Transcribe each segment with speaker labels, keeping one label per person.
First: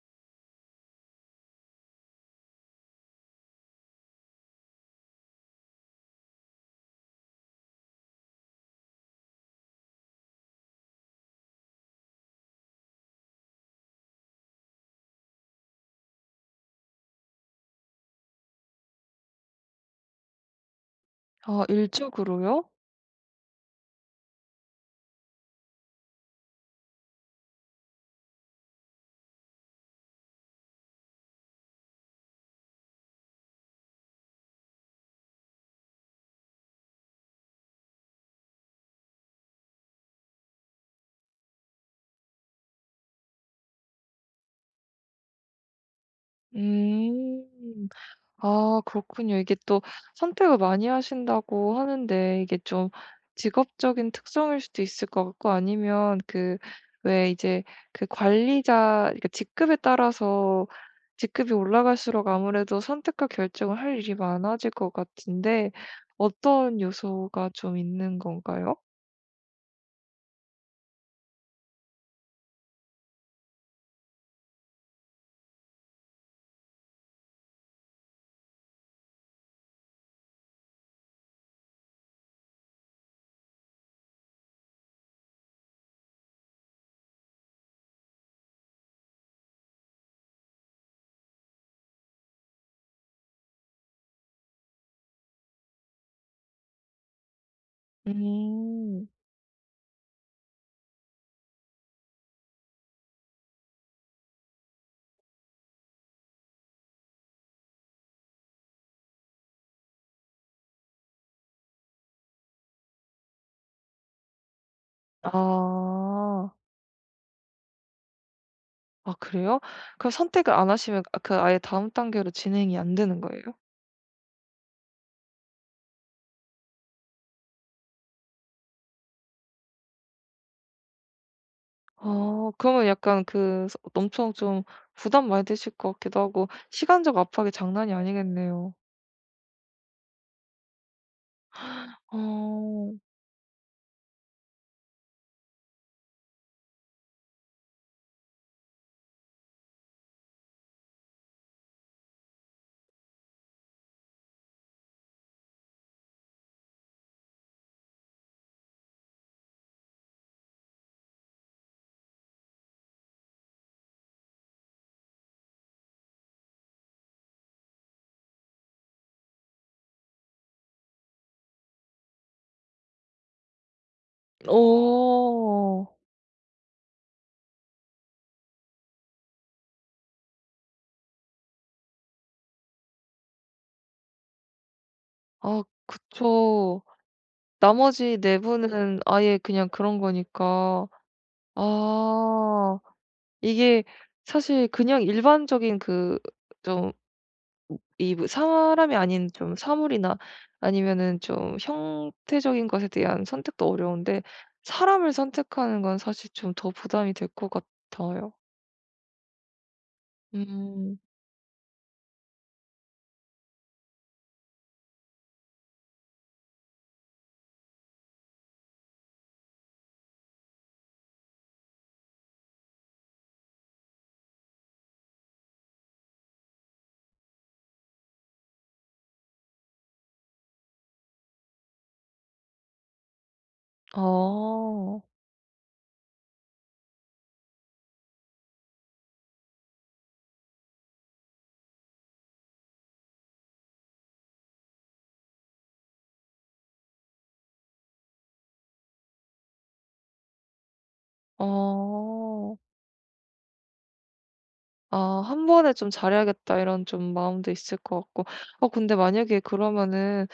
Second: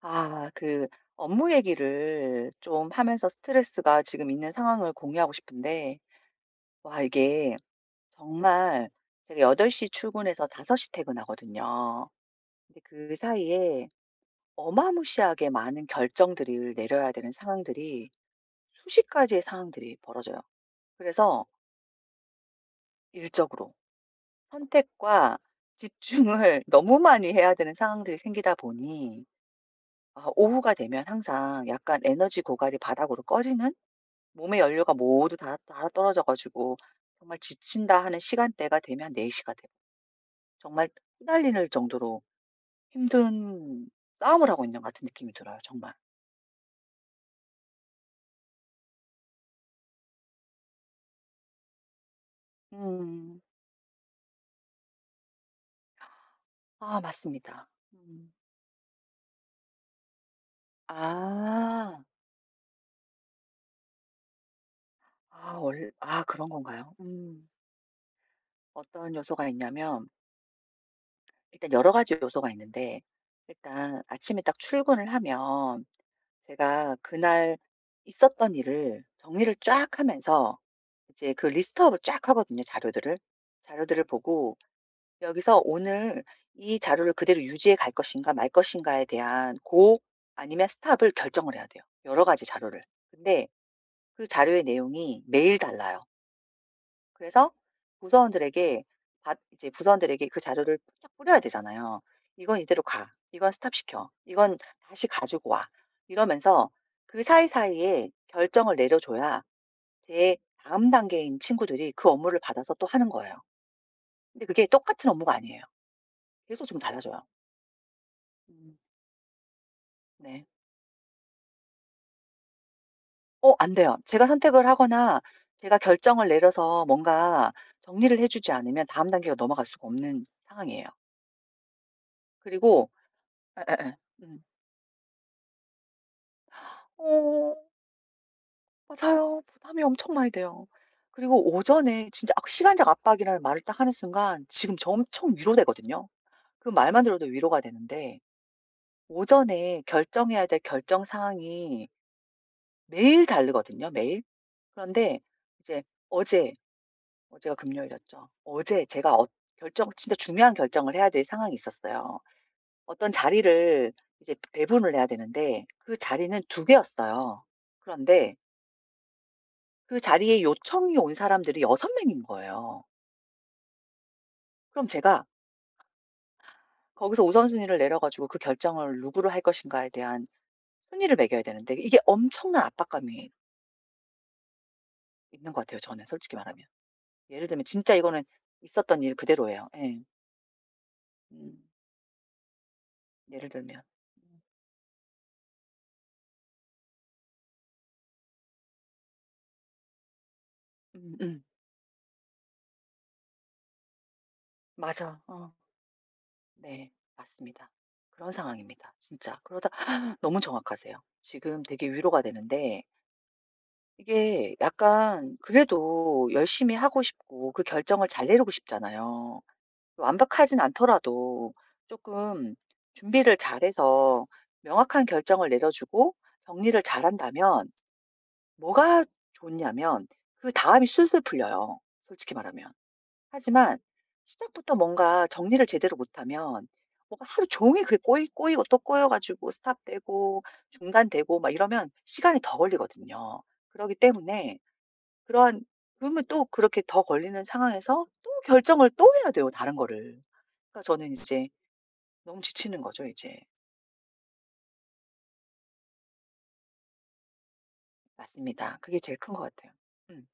Speaker 1: 아, 그 업무 얘기를 좀 하면서 스트레스가 지금 있는 상황을 공유하고 싶은데, 와, 이게 정말 제가 8시 출근해서 5시 퇴근하거든요. 근데 그 사이에 어마무시하게 많은 결정들을 내려야 되는 상황들이 수십 가지의 상황들이 벌어져요. 그래서
Speaker 2: 아 일적으로요?
Speaker 1: 일적으로 선택과 집중을 너무 많이 해야 되는 상황들이 생기다 보니, 아, 오후가 되면 항상 약간 에너지 고갈이 바닥으로 꺼지는 몸의 연료가 모두 다떨어져 가지고 정말 지친다 하는 시간대가 되면 4 시가 돼요. 정말 후달리는 정도로 힘든 싸움을 하고 있는 것 같은 느낌이 들어요 정말.
Speaker 2: 음. 아 그렇군요. 이게 또 선택을 많이 하신다고 하는데 이게 좀
Speaker 1: 음.
Speaker 2: 직업적인 특성일 수도 있을 것 같고, 아니면 그
Speaker 1: 아
Speaker 2: 왜
Speaker 1: 맞습니다.
Speaker 2: 이제 그
Speaker 1: 음.
Speaker 2: 관리자, 그러니까 직급에 따라서 직급이
Speaker 1: 아.
Speaker 2: 올라갈수록 아무래도 선택과 결정을 할 일이 많아질 것
Speaker 1: 아
Speaker 2: 같은데,
Speaker 1: 원 아 그런
Speaker 2: 어떤
Speaker 1: 건가요? 음.
Speaker 2: 요소가 좀 있는 건가요?
Speaker 1: 어떤 요소가 있냐면 일단 여러 가지 요소가 있는데, 일단 아침에 딱 출근을 하면 제가 그날 있었던 일을 정리를 쫙 하면서 이제 그 리스트업을 쫙 하거든요, 자료들을. 자료들을 보고 여기서 오늘 이 자료를 그대로 유지해 갈 것인가 말 것인가에 대한 고 아니면 스탑을 결정을 해야 돼요. 여러 가지 자료를. 근데 그 자료의 내용이 매일 달라요. 그래서 부서원들에게
Speaker 2: 음.
Speaker 1: 받 이제 부서원들에게 그 자료를 쫙 뿌려야 되잖아요. "이건 이대로 가. 이건 스탑시켜. 이건 다시 가지고 와." 이러면서 그 사이사이에 결정을 내려줘야 제 다음 단계인 친구들이 그 업무를 받아서 또 하는 거예요. 근데 그게 똑같은 업무가 아니에요.
Speaker 2: 아.
Speaker 1: 계속 좀 달라져요. 음.
Speaker 2: 아 그래요? 그
Speaker 1: 네.
Speaker 2: 선택을 안 하시면, 아 그 아예 다음 단계로 진행이 안 되는 거예요?
Speaker 1: 어 안 돼요. 제가 선택을 하거나 제가 결정을 내려서 뭔가 정리를 해 주지 않으면 다음 단계로 넘어갈 수가 없는 상황이에요.
Speaker 2: 어, 그러면
Speaker 1: 그리고
Speaker 2: 약간
Speaker 1: 에,
Speaker 2: 그 서
Speaker 1: 에, 에.
Speaker 2: 엄청
Speaker 1: 음.
Speaker 2: 좀 부담 많이 되실 것 같기도 하고 시간적 압박이
Speaker 1: 어
Speaker 2: 장난이 아니겠네요.
Speaker 1: 맞아요. 부담이 엄청 많이 돼요. 그리고 오전에 진짜 악 시간적
Speaker 2: 어.
Speaker 1: 압박이라는 말을 딱 하는 순간 지금 저 엄청 위로되거든요. 그 말만 들어도 위로가 되는데 오전에 결정해야 될 결정 상황이 매일 다르거든요, 매일. 그런데 이제 어제, 어제가 금요일이었죠. 어제 제가 어 결정 진짜 중요한 결정을 해야 될 상황이 있었어요. 어떤 자리를 이제 배분을 해야 되는데 그 자리는 두 개였어요. 그런데 그 자리에 요청이 온 사람들이 여섯 명인 거예요. 그럼 제가
Speaker 2: 어.
Speaker 1: 거기서 우선순위를 내려 가지고 그 결정을 누구로 할 것인가에 대한 순위를 매겨야 되는데 이게 엄청난 압박감이 있는 것
Speaker 2: 아
Speaker 1: 같아요 저는 솔직히 말하면.
Speaker 2: 그쵸.
Speaker 1: 예를 들면 진짜
Speaker 2: 나머지
Speaker 1: 이거는
Speaker 2: 네 분은
Speaker 1: 있었던 일
Speaker 2: 아예
Speaker 1: 그대로예요.
Speaker 2: 그냥 그런
Speaker 1: 예.
Speaker 2: 거니까.
Speaker 1: 음.
Speaker 2: 아
Speaker 1: 예를 들면.
Speaker 2: 이게 사실 그냥 일반적인 그좀 이 뭐 사람이 아닌 좀 사물이나
Speaker 1: 음
Speaker 2: 아니면은
Speaker 1: 음.
Speaker 2: 좀 형태적인 것에 대한 선택도 어려운데, 사람을
Speaker 1: 맞아. 어.
Speaker 2: 선택하는 건 사실 좀 더
Speaker 1: 네.
Speaker 2: 부담이 될 것
Speaker 1: 맞습니다. 그런
Speaker 2: 같아요.
Speaker 1: 상황입니다 진짜. 그러다 너무
Speaker 2: 음.
Speaker 1: 정확하세요. 지금 되게 위로가 되는데 이게 약간 그래도 열심히 하고 싶고 그 결정을 잘 내리고 싶잖아요. 완벽하진 않더라도 조금 준비를 잘해서 명확한 결정을 내려주고 정리를 잘한다면 뭐가 좋냐면 그다음이 술술 풀려요, 솔직히 말하면. 하지만 시작부터
Speaker 2: 어.
Speaker 1: 뭔가 정리를 제대로 못하면 뭔가 하루 종일 그게 꼬이고 또 꼬여 가지고 스탑되고 중단되고 막 이러면 시간이 더 걸리거든요. 그러기 때문에 그러한 그러면 또 그렇게 더 걸리는 상황에서 또 결정을 또 해야 돼요, 다른 거를. 그러니까 저는 이제 너무
Speaker 2: 어.
Speaker 1: 지치는 거죠, 이제.
Speaker 2: 아 '한 번에 좀 잘해야겠다.' 이런 좀 마음도 있을 것 같고. 어
Speaker 1: 맞습니다.
Speaker 2: 근데
Speaker 1: 그게 제일 큰 것
Speaker 2: 만약에
Speaker 1: 같아요.
Speaker 2: 그러면은
Speaker 1: 음.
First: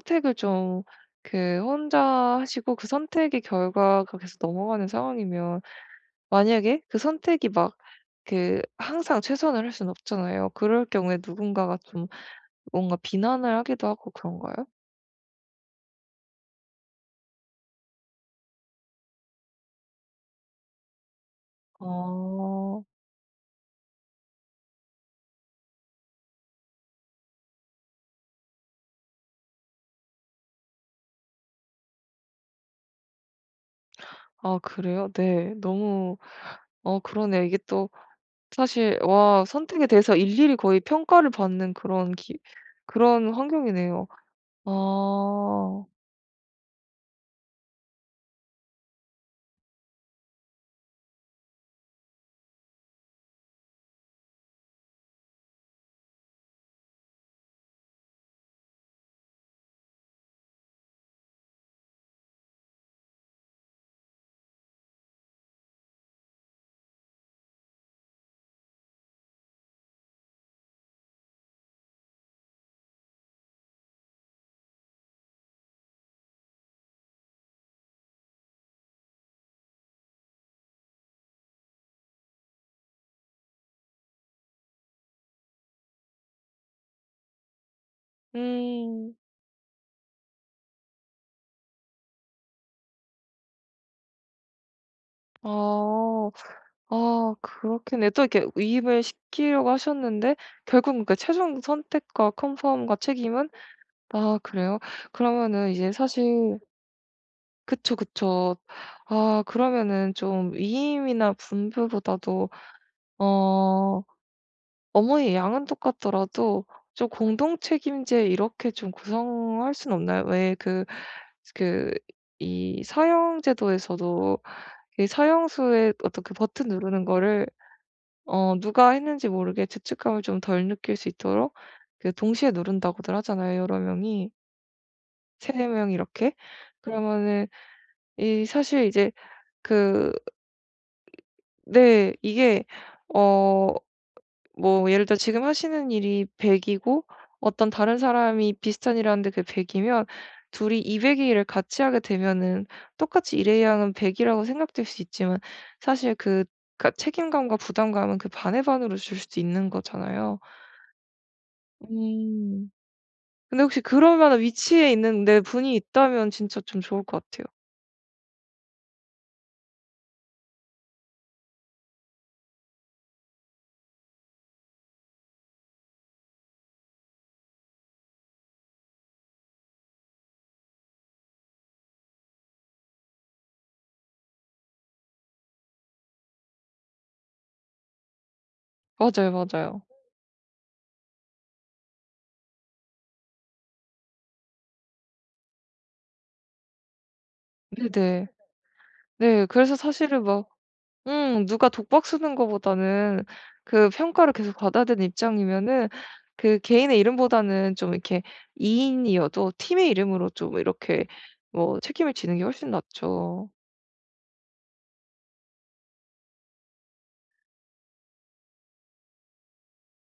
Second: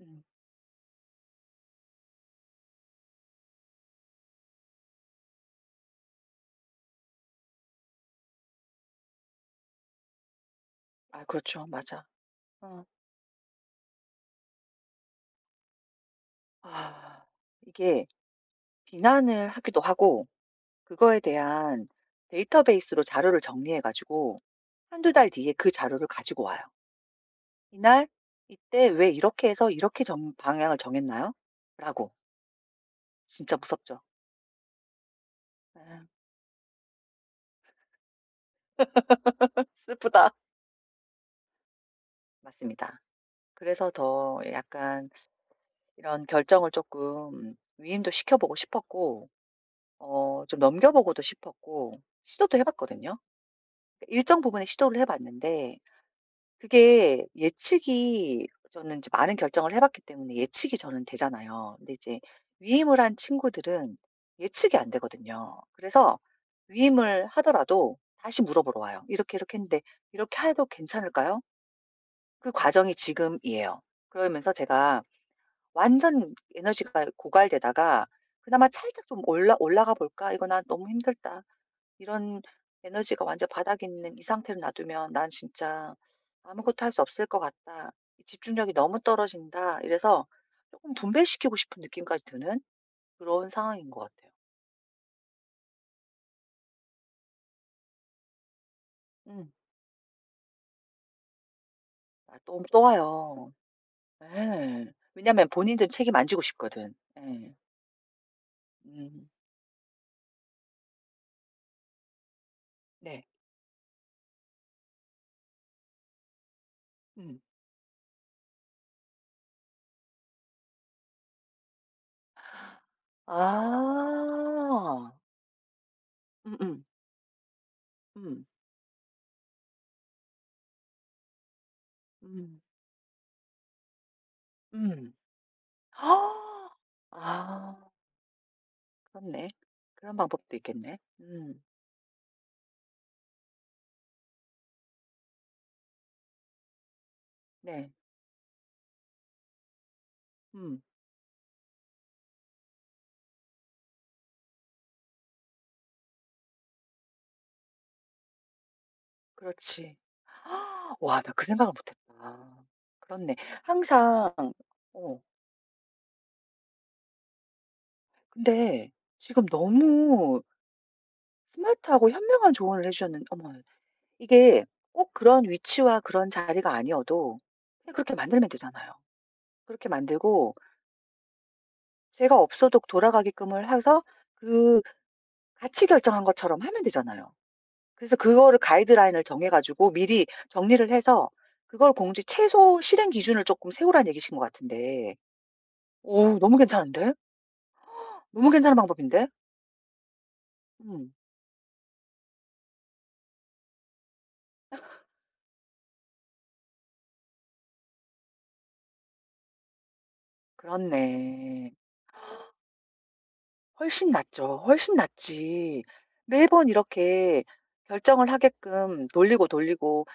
Speaker 1: 음.
Speaker 2: 좀 그 혼자 하시고 그 선택의 결과가 계속 넘어가는 상황이면, 만약에 그 선택이 막 그 항상 최선을 할 수는 없잖아요. 그럴 경우에
Speaker 1: 아 그렇죠.
Speaker 2: 누군가가
Speaker 1: 맞아.
Speaker 2: 좀
Speaker 1: 어.
Speaker 2: 뭔가 비난을 하기도 하고 그런가요?
Speaker 1: 아 이게 비난을 하기도 하고 그거에 대한
Speaker 2: 어.
Speaker 1: 데이터베이스로 자료를 정리해 가지고 한두 달 뒤에 그 자료를 가지고 와요. "이날 이때 왜 이렇게 해서 이렇게 정 방향을 정했나요?"라고. 진짜 무섭죠.
Speaker 2: 아 그래요? 네.
Speaker 1: 음,
Speaker 2: 너무 어 그러네요. 이게 또 사실 와 선택에 대해서
Speaker 1: 슬프다.
Speaker 2: 일일이 거의 평가를 받는 그런 기
Speaker 1: 맞습니다.
Speaker 2: 그런
Speaker 1: 그래서
Speaker 2: 환경이네요.
Speaker 1: 더 약간
Speaker 2: 아.
Speaker 1: 이런 결정을 조금 위임도 시켜보고 싶었고 어 좀 넘겨보고도 싶었고 시도도 해 봤거든요. 일정 부분에 시도를 해 봤는데 그게 예측이 저는 이제 많은 결정을 해 봤기 때문에 예측이 저는 되잖아요. 근데 이제 위임을 한 친구들은 예측이 안 되거든요. 그래서 위임을 하더라도 다시 물어보러 와요. "이렇게, 이렇게 했는데 이렇게 해도 괜찮을까요?" 그 과정이 지금이에요. 그러면서 제가 완전 에너지가 고갈되다가 그나마 살짝 좀 올라 '올라가 볼까? 이거 난 너무 힘들다.' 이런 에너지가 완전 바닥에 있는 이 상태로 놔두면 난 진짜 아무것도 할 수 없을 것 같다. 이 '집중력이 너무
Speaker 2: 음.
Speaker 1: 떨어진다.' 이래서 조금 분배시키고 싶은 느낌까지 드는 그런 상황인 것 같아요.
Speaker 2: 아. 아 그렇겠네요. 또 이렇게 위임을
Speaker 1: 음.
Speaker 2: 시키려고 하셨는데 결국은 그 최종 선택과
Speaker 1: 아 또 또
Speaker 2: 컨펌과 책임은.
Speaker 1: 와요.
Speaker 2: 아 그래요?
Speaker 1: 예. 왜냐면
Speaker 2: 그러면은
Speaker 1: 본인들
Speaker 2: 이제
Speaker 1: 책임 안 지고
Speaker 2: 사실
Speaker 1: 싶거든. 예.
Speaker 2: 그쵸, 그쵸.
Speaker 1: 음.
Speaker 2: 아 그러면은 좀 위임이나 분배보다도
Speaker 1: 네.
Speaker 2: 어 어머니의 양은 똑같더라도 좀
Speaker 1: 음.
Speaker 2: 공동 책임제 이렇게 좀 구성할 수는 없나요? 왜 그 그 이 사형 제도에서도 이
Speaker 1: 아.
Speaker 2: 사형수의 어떤 그 버튼
Speaker 1: 음음.
Speaker 2: 누르는 거를
Speaker 1: 음. 음.
Speaker 2: 어 누가 했는지 모르게 죄책감을 좀 덜 느낄 수 있도록 그 동시에
Speaker 1: 음.
Speaker 2: 누른다고들 하잖아요, 여러 명이.
Speaker 1: 음.
Speaker 2: 세 명 이렇게. 네. 그러면은
Speaker 1: 아
Speaker 2: 이 사실 이제
Speaker 1: 그렇네.
Speaker 2: 그
Speaker 1: 그런 방법도 있겠네. 음.
Speaker 2: 네 이게 어 뭐 예를 들어 지금 하시는 일이 100 이고 어떤
Speaker 1: 네.
Speaker 2: 다른 사람이 비슷한 일을 하는데 그게 100 이면 둘이
Speaker 1: 음.
Speaker 2: 200 의 일을 같이 하게 되면은 똑같이 일의 양은 100 이라고 생각될 수 있지만 사실 그 가 책임감과 부담감은 그 반의 반으로 줄 수도 있는
Speaker 1: 그렇지.
Speaker 2: 거잖아요.
Speaker 1: 와 나 그 생각을 못 했다.
Speaker 2: 음.
Speaker 1: 그렇네.
Speaker 2: 근데 혹시 그럴
Speaker 1: 항상
Speaker 2: 만한 위치에
Speaker 1: 어
Speaker 2: 있는 내 분이 있다면 진짜 좀 좋을 것 같아요.
Speaker 1: 근데 지금 너무 스마트하고 현명한 조언을 해 주셨는 어머 이게 꼭 그런 위치와 그런 자리가 아니어도 그냥 그렇게 만들면 되잖아요. 그렇게 만들고 제가 없어도 돌아가게끔을 해서 그 같이 결정한 것처럼 하면 되잖아요. 그래서 그거를 가이드라인을
Speaker 2: 맞아요,
Speaker 1: 정해
Speaker 2: 맞아요.
Speaker 1: 가지고 미리 정리를 해서 그걸 공지 최소 실행 기준을 조금 세우라는 얘기신 것 같은데 오 너무 괜찮은데?
Speaker 2: 네네.
Speaker 1: 너무 괜찮은 방법인데?
Speaker 2: 네. 그래서 사실은 막
Speaker 1: 음.
Speaker 2: 누가 독박 쓰는 거보다는 그 평가를 계속 받아야 되는 입장이면은 그 개인의 이름보다는 좀 이렇게 2 인이어도 팀의 이름으로 좀 이렇게
Speaker 1: 그렇네.
Speaker 2: 뭐 책임을 지는 게 훨씬 낫죠.
Speaker 1: 훨씬 낫죠. 훨씬 낫지. 매번 이렇게 결정을 하게끔 돌리고 돌리고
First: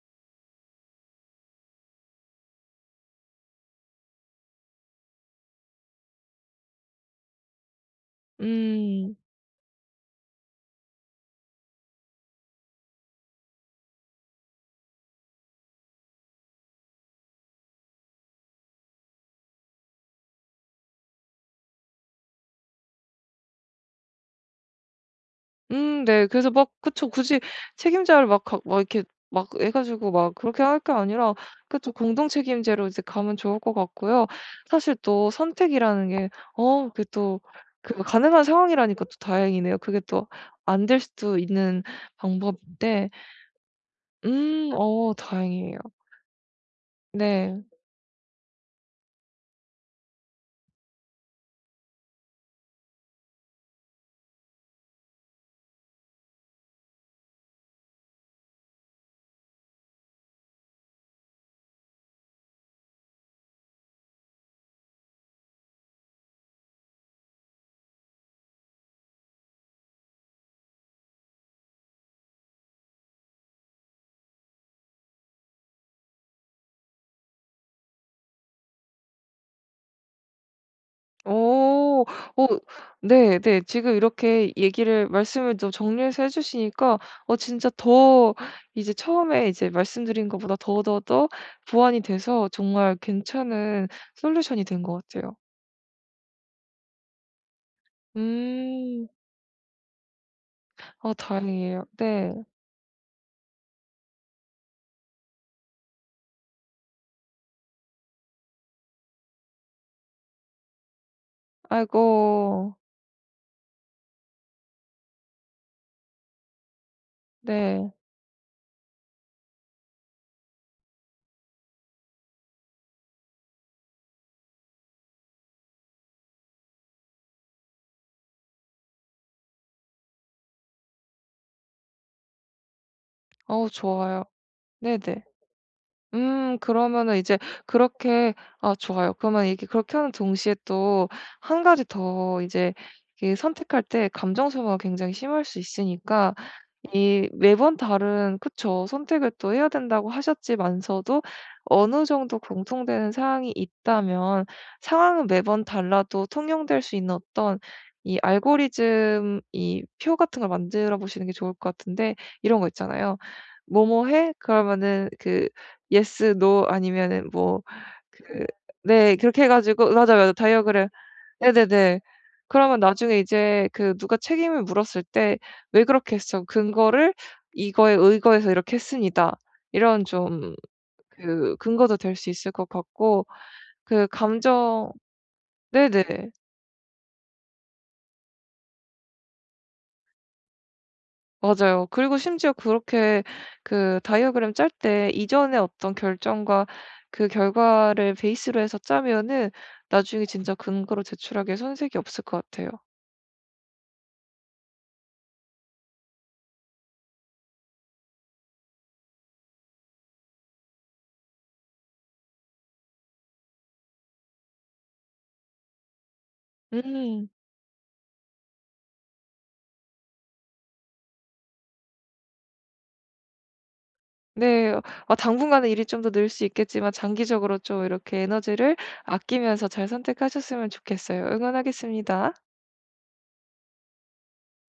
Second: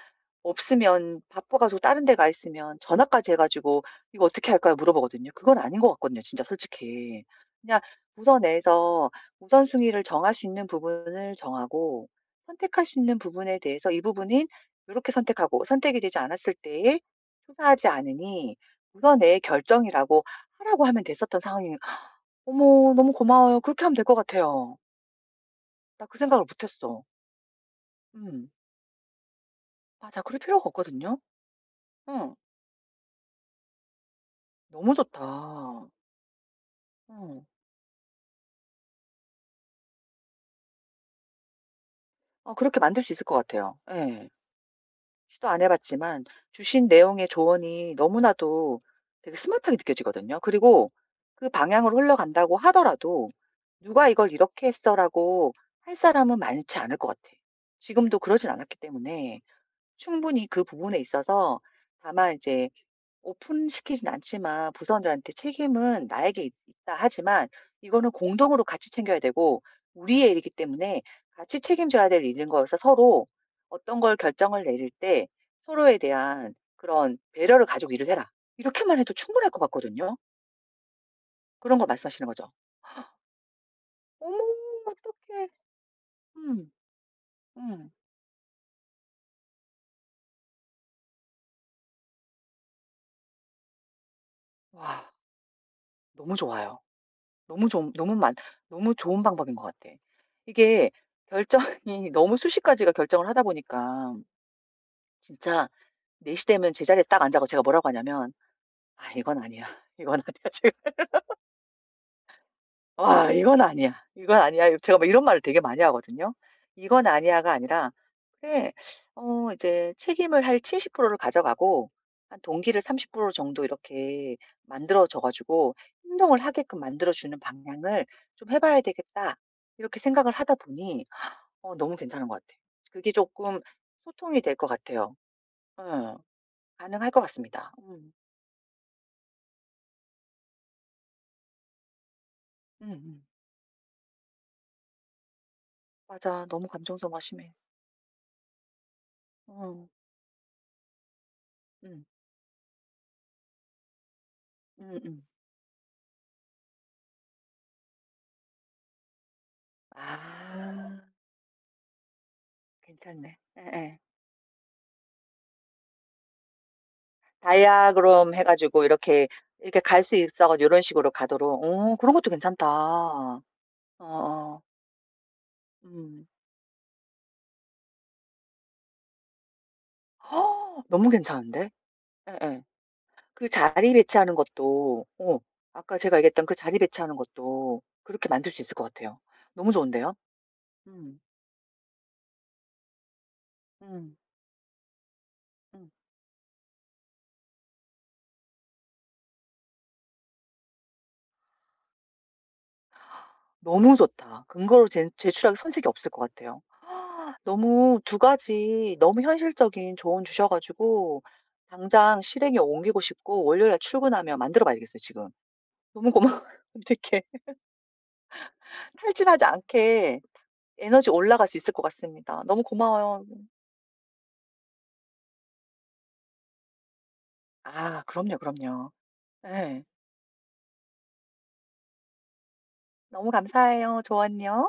Speaker 1: 없으면 바빠 가지고 다른 데 가 있으면 전화까지 해 가지고 "이거 어떻게 할까요?" 물어보거든요. 그건 아닌 것 같거든요 진짜 솔직히. 그냥 우선에서
Speaker 2: 음.
Speaker 1: 우선순위를 정할 수 있는 부분을 정하고 선택할 수 있는 부분에 대해서 이 부분은 이렇게 선택하고 선택이 되지 않았을 때에 투사하지 않으니 우선의 결정이라고 하라고 하면 됐었던 상황이 어머 너무 고마워요. 그렇게 하면 될 것 같아요. 나 그
Speaker 2: 네.
Speaker 1: 생각을
Speaker 2: 그래서
Speaker 1: 못
Speaker 2: 막
Speaker 1: 했어.
Speaker 2: 그쵸. 굳이 책임자를 막
Speaker 1: 음.
Speaker 2: 가- 막 이렇게 막 해 가지고
Speaker 1: 맞아.
Speaker 2: 막
Speaker 1: 그럴
Speaker 2: 그렇게
Speaker 1: 필요가
Speaker 2: 할 게
Speaker 1: 없거든요.
Speaker 2: 아니라 그쵸. 공동
Speaker 1: 응.
Speaker 2: 책임제로 이제 가면 좋을 것 같고요.
Speaker 1: 너무
Speaker 2: 사실
Speaker 1: 좋다.
Speaker 2: 또 선택이라는 게 어 그게 또
Speaker 1: 음.
Speaker 2: 그 가능한 상황이라니까 또 다행이네요. 그게 또 안 될 수도 있는
Speaker 1: 어 그렇게 만들
Speaker 2: 방법인데.
Speaker 1: 수 있을 것 같아요. 예.
Speaker 2: 어
Speaker 1: 시도 안 해
Speaker 2: 다행이에요.
Speaker 1: 봤지만 주신 내용의
Speaker 2: 네.
Speaker 1: 조언이 너무나도 되게 스마트하게 느껴지거든요. 그리고 그 방향으로 흘러간다고 하더라도 '누가 이걸 이렇게 했어.'라고 할 사람은 많지 않을 것 같아. 지금도 그러진 않았기 때문에 충분히 그 부분에 있어서 다만 이제 오픈시키진 않지만 부서원들한테 책임은 나에게 있 있다 하지만 이거는 공동으로 같이 챙겨야 되고 우리의 일이기 때문에 같이 책임져야 될 일인 거여서 서로 어떤 걸 결정을 내릴 때 서로에 대한 그런 배려를 가지고 일을 해라. 이렇게만 해도 충분할 것 같거든요. 그런 걸
Speaker 2: 오,
Speaker 1: 말씀하시는
Speaker 2: 어
Speaker 1: 거죠?
Speaker 2: 네 네. 지금
Speaker 1: 어머
Speaker 2: 이렇게 얘기를
Speaker 1: 어떡해.
Speaker 2: 말씀을 좀 정리해서 해
Speaker 1: 음.
Speaker 2: 주시니까 어 진짜
Speaker 1: 음.
Speaker 2: 더 이제 처음에 이제 말씀드린 것보다 더 더 더 보완이 돼서 정말 괜찮은 솔루션이 된 것
Speaker 1: 와
Speaker 2: 같아요.
Speaker 1: 너무 좋아요. 너무 좋은 너무 많 너무
Speaker 2: 음.
Speaker 1: 좋은 방법인 것 같아. 이게
Speaker 2: 아
Speaker 1: 결정이
Speaker 2: 다행이에요.
Speaker 1: 너무
Speaker 2: 네.
Speaker 1: 수십 가지가 결정을 하다 보니까 진짜 4시 되면 제자리에 딱 앉아서 제가 뭐라고 하냐면 "아 이건 아니야. 이건 아니야." 지금
Speaker 2: 아이고.
Speaker 1: "와 이건 아니야. 이건 아니야." 제가 막 이런 말을 되게 많이 하거든요. "이건 아니야."가 아니라
Speaker 2: 네.
Speaker 1: "그래 어 이제 책임을 할 70%를 가져가고 한 동기를 30% 정도 이렇게 만들어 줘 가지고 행동을 하게끔 만들어 주는 방향을 좀 해 봐야 되겠다." 이렇게 생각을 하다 보니 어 너무 괜찮은 것 같아요. 그게 쪼끔
Speaker 2: 어우 좋아요.
Speaker 1: 소통이 될 것 같아요.
Speaker 2: 네네.
Speaker 1: 예. 가능할
Speaker 2: 그러면은
Speaker 1: 것
Speaker 2: 이제
Speaker 1: 같습니다. 음.
Speaker 2: 그렇게 아 좋아요. 그러면 이게 그렇게 하는 동시에 또 한 가지 더 이제
Speaker 1: 응 응.
Speaker 2: 이게 선택할 때 감정 소모가 굉장히 심할 수 있으니까
Speaker 1: 맞아. 너무 감정소모가
Speaker 2: 이
Speaker 1: 심해.
Speaker 2: 매번 다른 그쵸. 선택을 또 해야
Speaker 1: 어.
Speaker 2: 된다고 하셨지만서도
Speaker 1: 응
Speaker 2: 어느 정도 공통되는 사항이 있다면
Speaker 1: 응, 응.
Speaker 2: 상황은 매번 달라도 통용될 수 있는 어떤 이 알고리즘 이
Speaker 1: 아
Speaker 2: 표 같은 걸 만들어 보시는 게 좋을 것 같은데, 이런 거 있잖아요.
Speaker 1: 괜찮네. 예예.
Speaker 2: "뭐뭐 해." 그러면은 그 yes, no 아니면은 뭐
Speaker 1: 다이아그램 해
Speaker 2: 그
Speaker 1: 가지고
Speaker 2: 네
Speaker 1: 이렇게,
Speaker 2: 그렇게 해
Speaker 1: 이렇게
Speaker 2: 가지고
Speaker 1: 갈
Speaker 2: 맞아
Speaker 1: 수
Speaker 2: 맞아
Speaker 1: 있어 가지고 이런
Speaker 2: 다이어그램.
Speaker 1: 식으로 가도록. 오
Speaker 2: 네네네.
Speaker 1: 그런 것도
Speaker 2: 그러면 나중에
Speaker 1: 괜찮다.
Speaker 2: 이제 그 누가
Speaker 1: 어어.
Speaker 2: 책임을 물었을 때 "왜 그렇게
Speaker 1: 음.
Speaker 2: 했어?" "근거를 이거에 의거해서 이렇게 했습니다." 이런 좀
Speaker 1: 허, 너무
Speaker 2: 그
Speaker 1: 괜찮은데?
Speaker 2: 근거도 될 수 있을
Speaker 1: 예예.
Speaker 2: 것 같고
Speaker 1: 그 자리
Speaker 2: 그
Speaker 1: 배치하는
Speaker 2: 감정
Speaker 1: 것도 어 아까
Speaker 2: 네네.
Speaker 1: 제가 얘기했던 그 자리 배치하는 것도 그렇게 만들 수 있을 것 같아요. 너무 좋은데요? 음.
Speaker 2: 맞아요. 그리고 심지어 그렇게 그
Speaker 1: 음.
Speaker 2: 다이어그램 짤 때 이전의
Speaker 1: 음.
Speaker 2: 어떤 결정과 그 결과를 베이스로 해서 짜면은 나중에 진짜 근거로 제출하기에 손색이 없을 것 같아요.
Speaker 1: 너무 좋다. 근거로 제출하기 손색이 없을 것 같아요. 너무 두 가지 너무 현실적인 조언 주셔 가지고 당장 실행에 옮기고 싶고 월요일 에 출근하면 만들어 봐야겠어요 지금. 너무 고마워요. 어떻게
Speaker 2: 음.
Speaker 1: 탈진하지 않게 에너지 올라갈 수 있을 것 같습니다. 너무 고마워요.
Speaker 2: 네. 어, 아 당분간은 일이 좀 더 늘 수 있겠지만 장기적으로 좀
Speaker 1: 아
Speaker 2: 이렇게
Speaker 1: 그럼요,
Speaker 2: 에너지를
Speaker 1: 그럼요.
Speaker 2: 아끼면서
Speaker 1: 예.
Speaker 2: 잘 선택하셨으면 좋겠어요. 응원하겠습니다.
Speaker 1: 너무 감사해요. 조언요.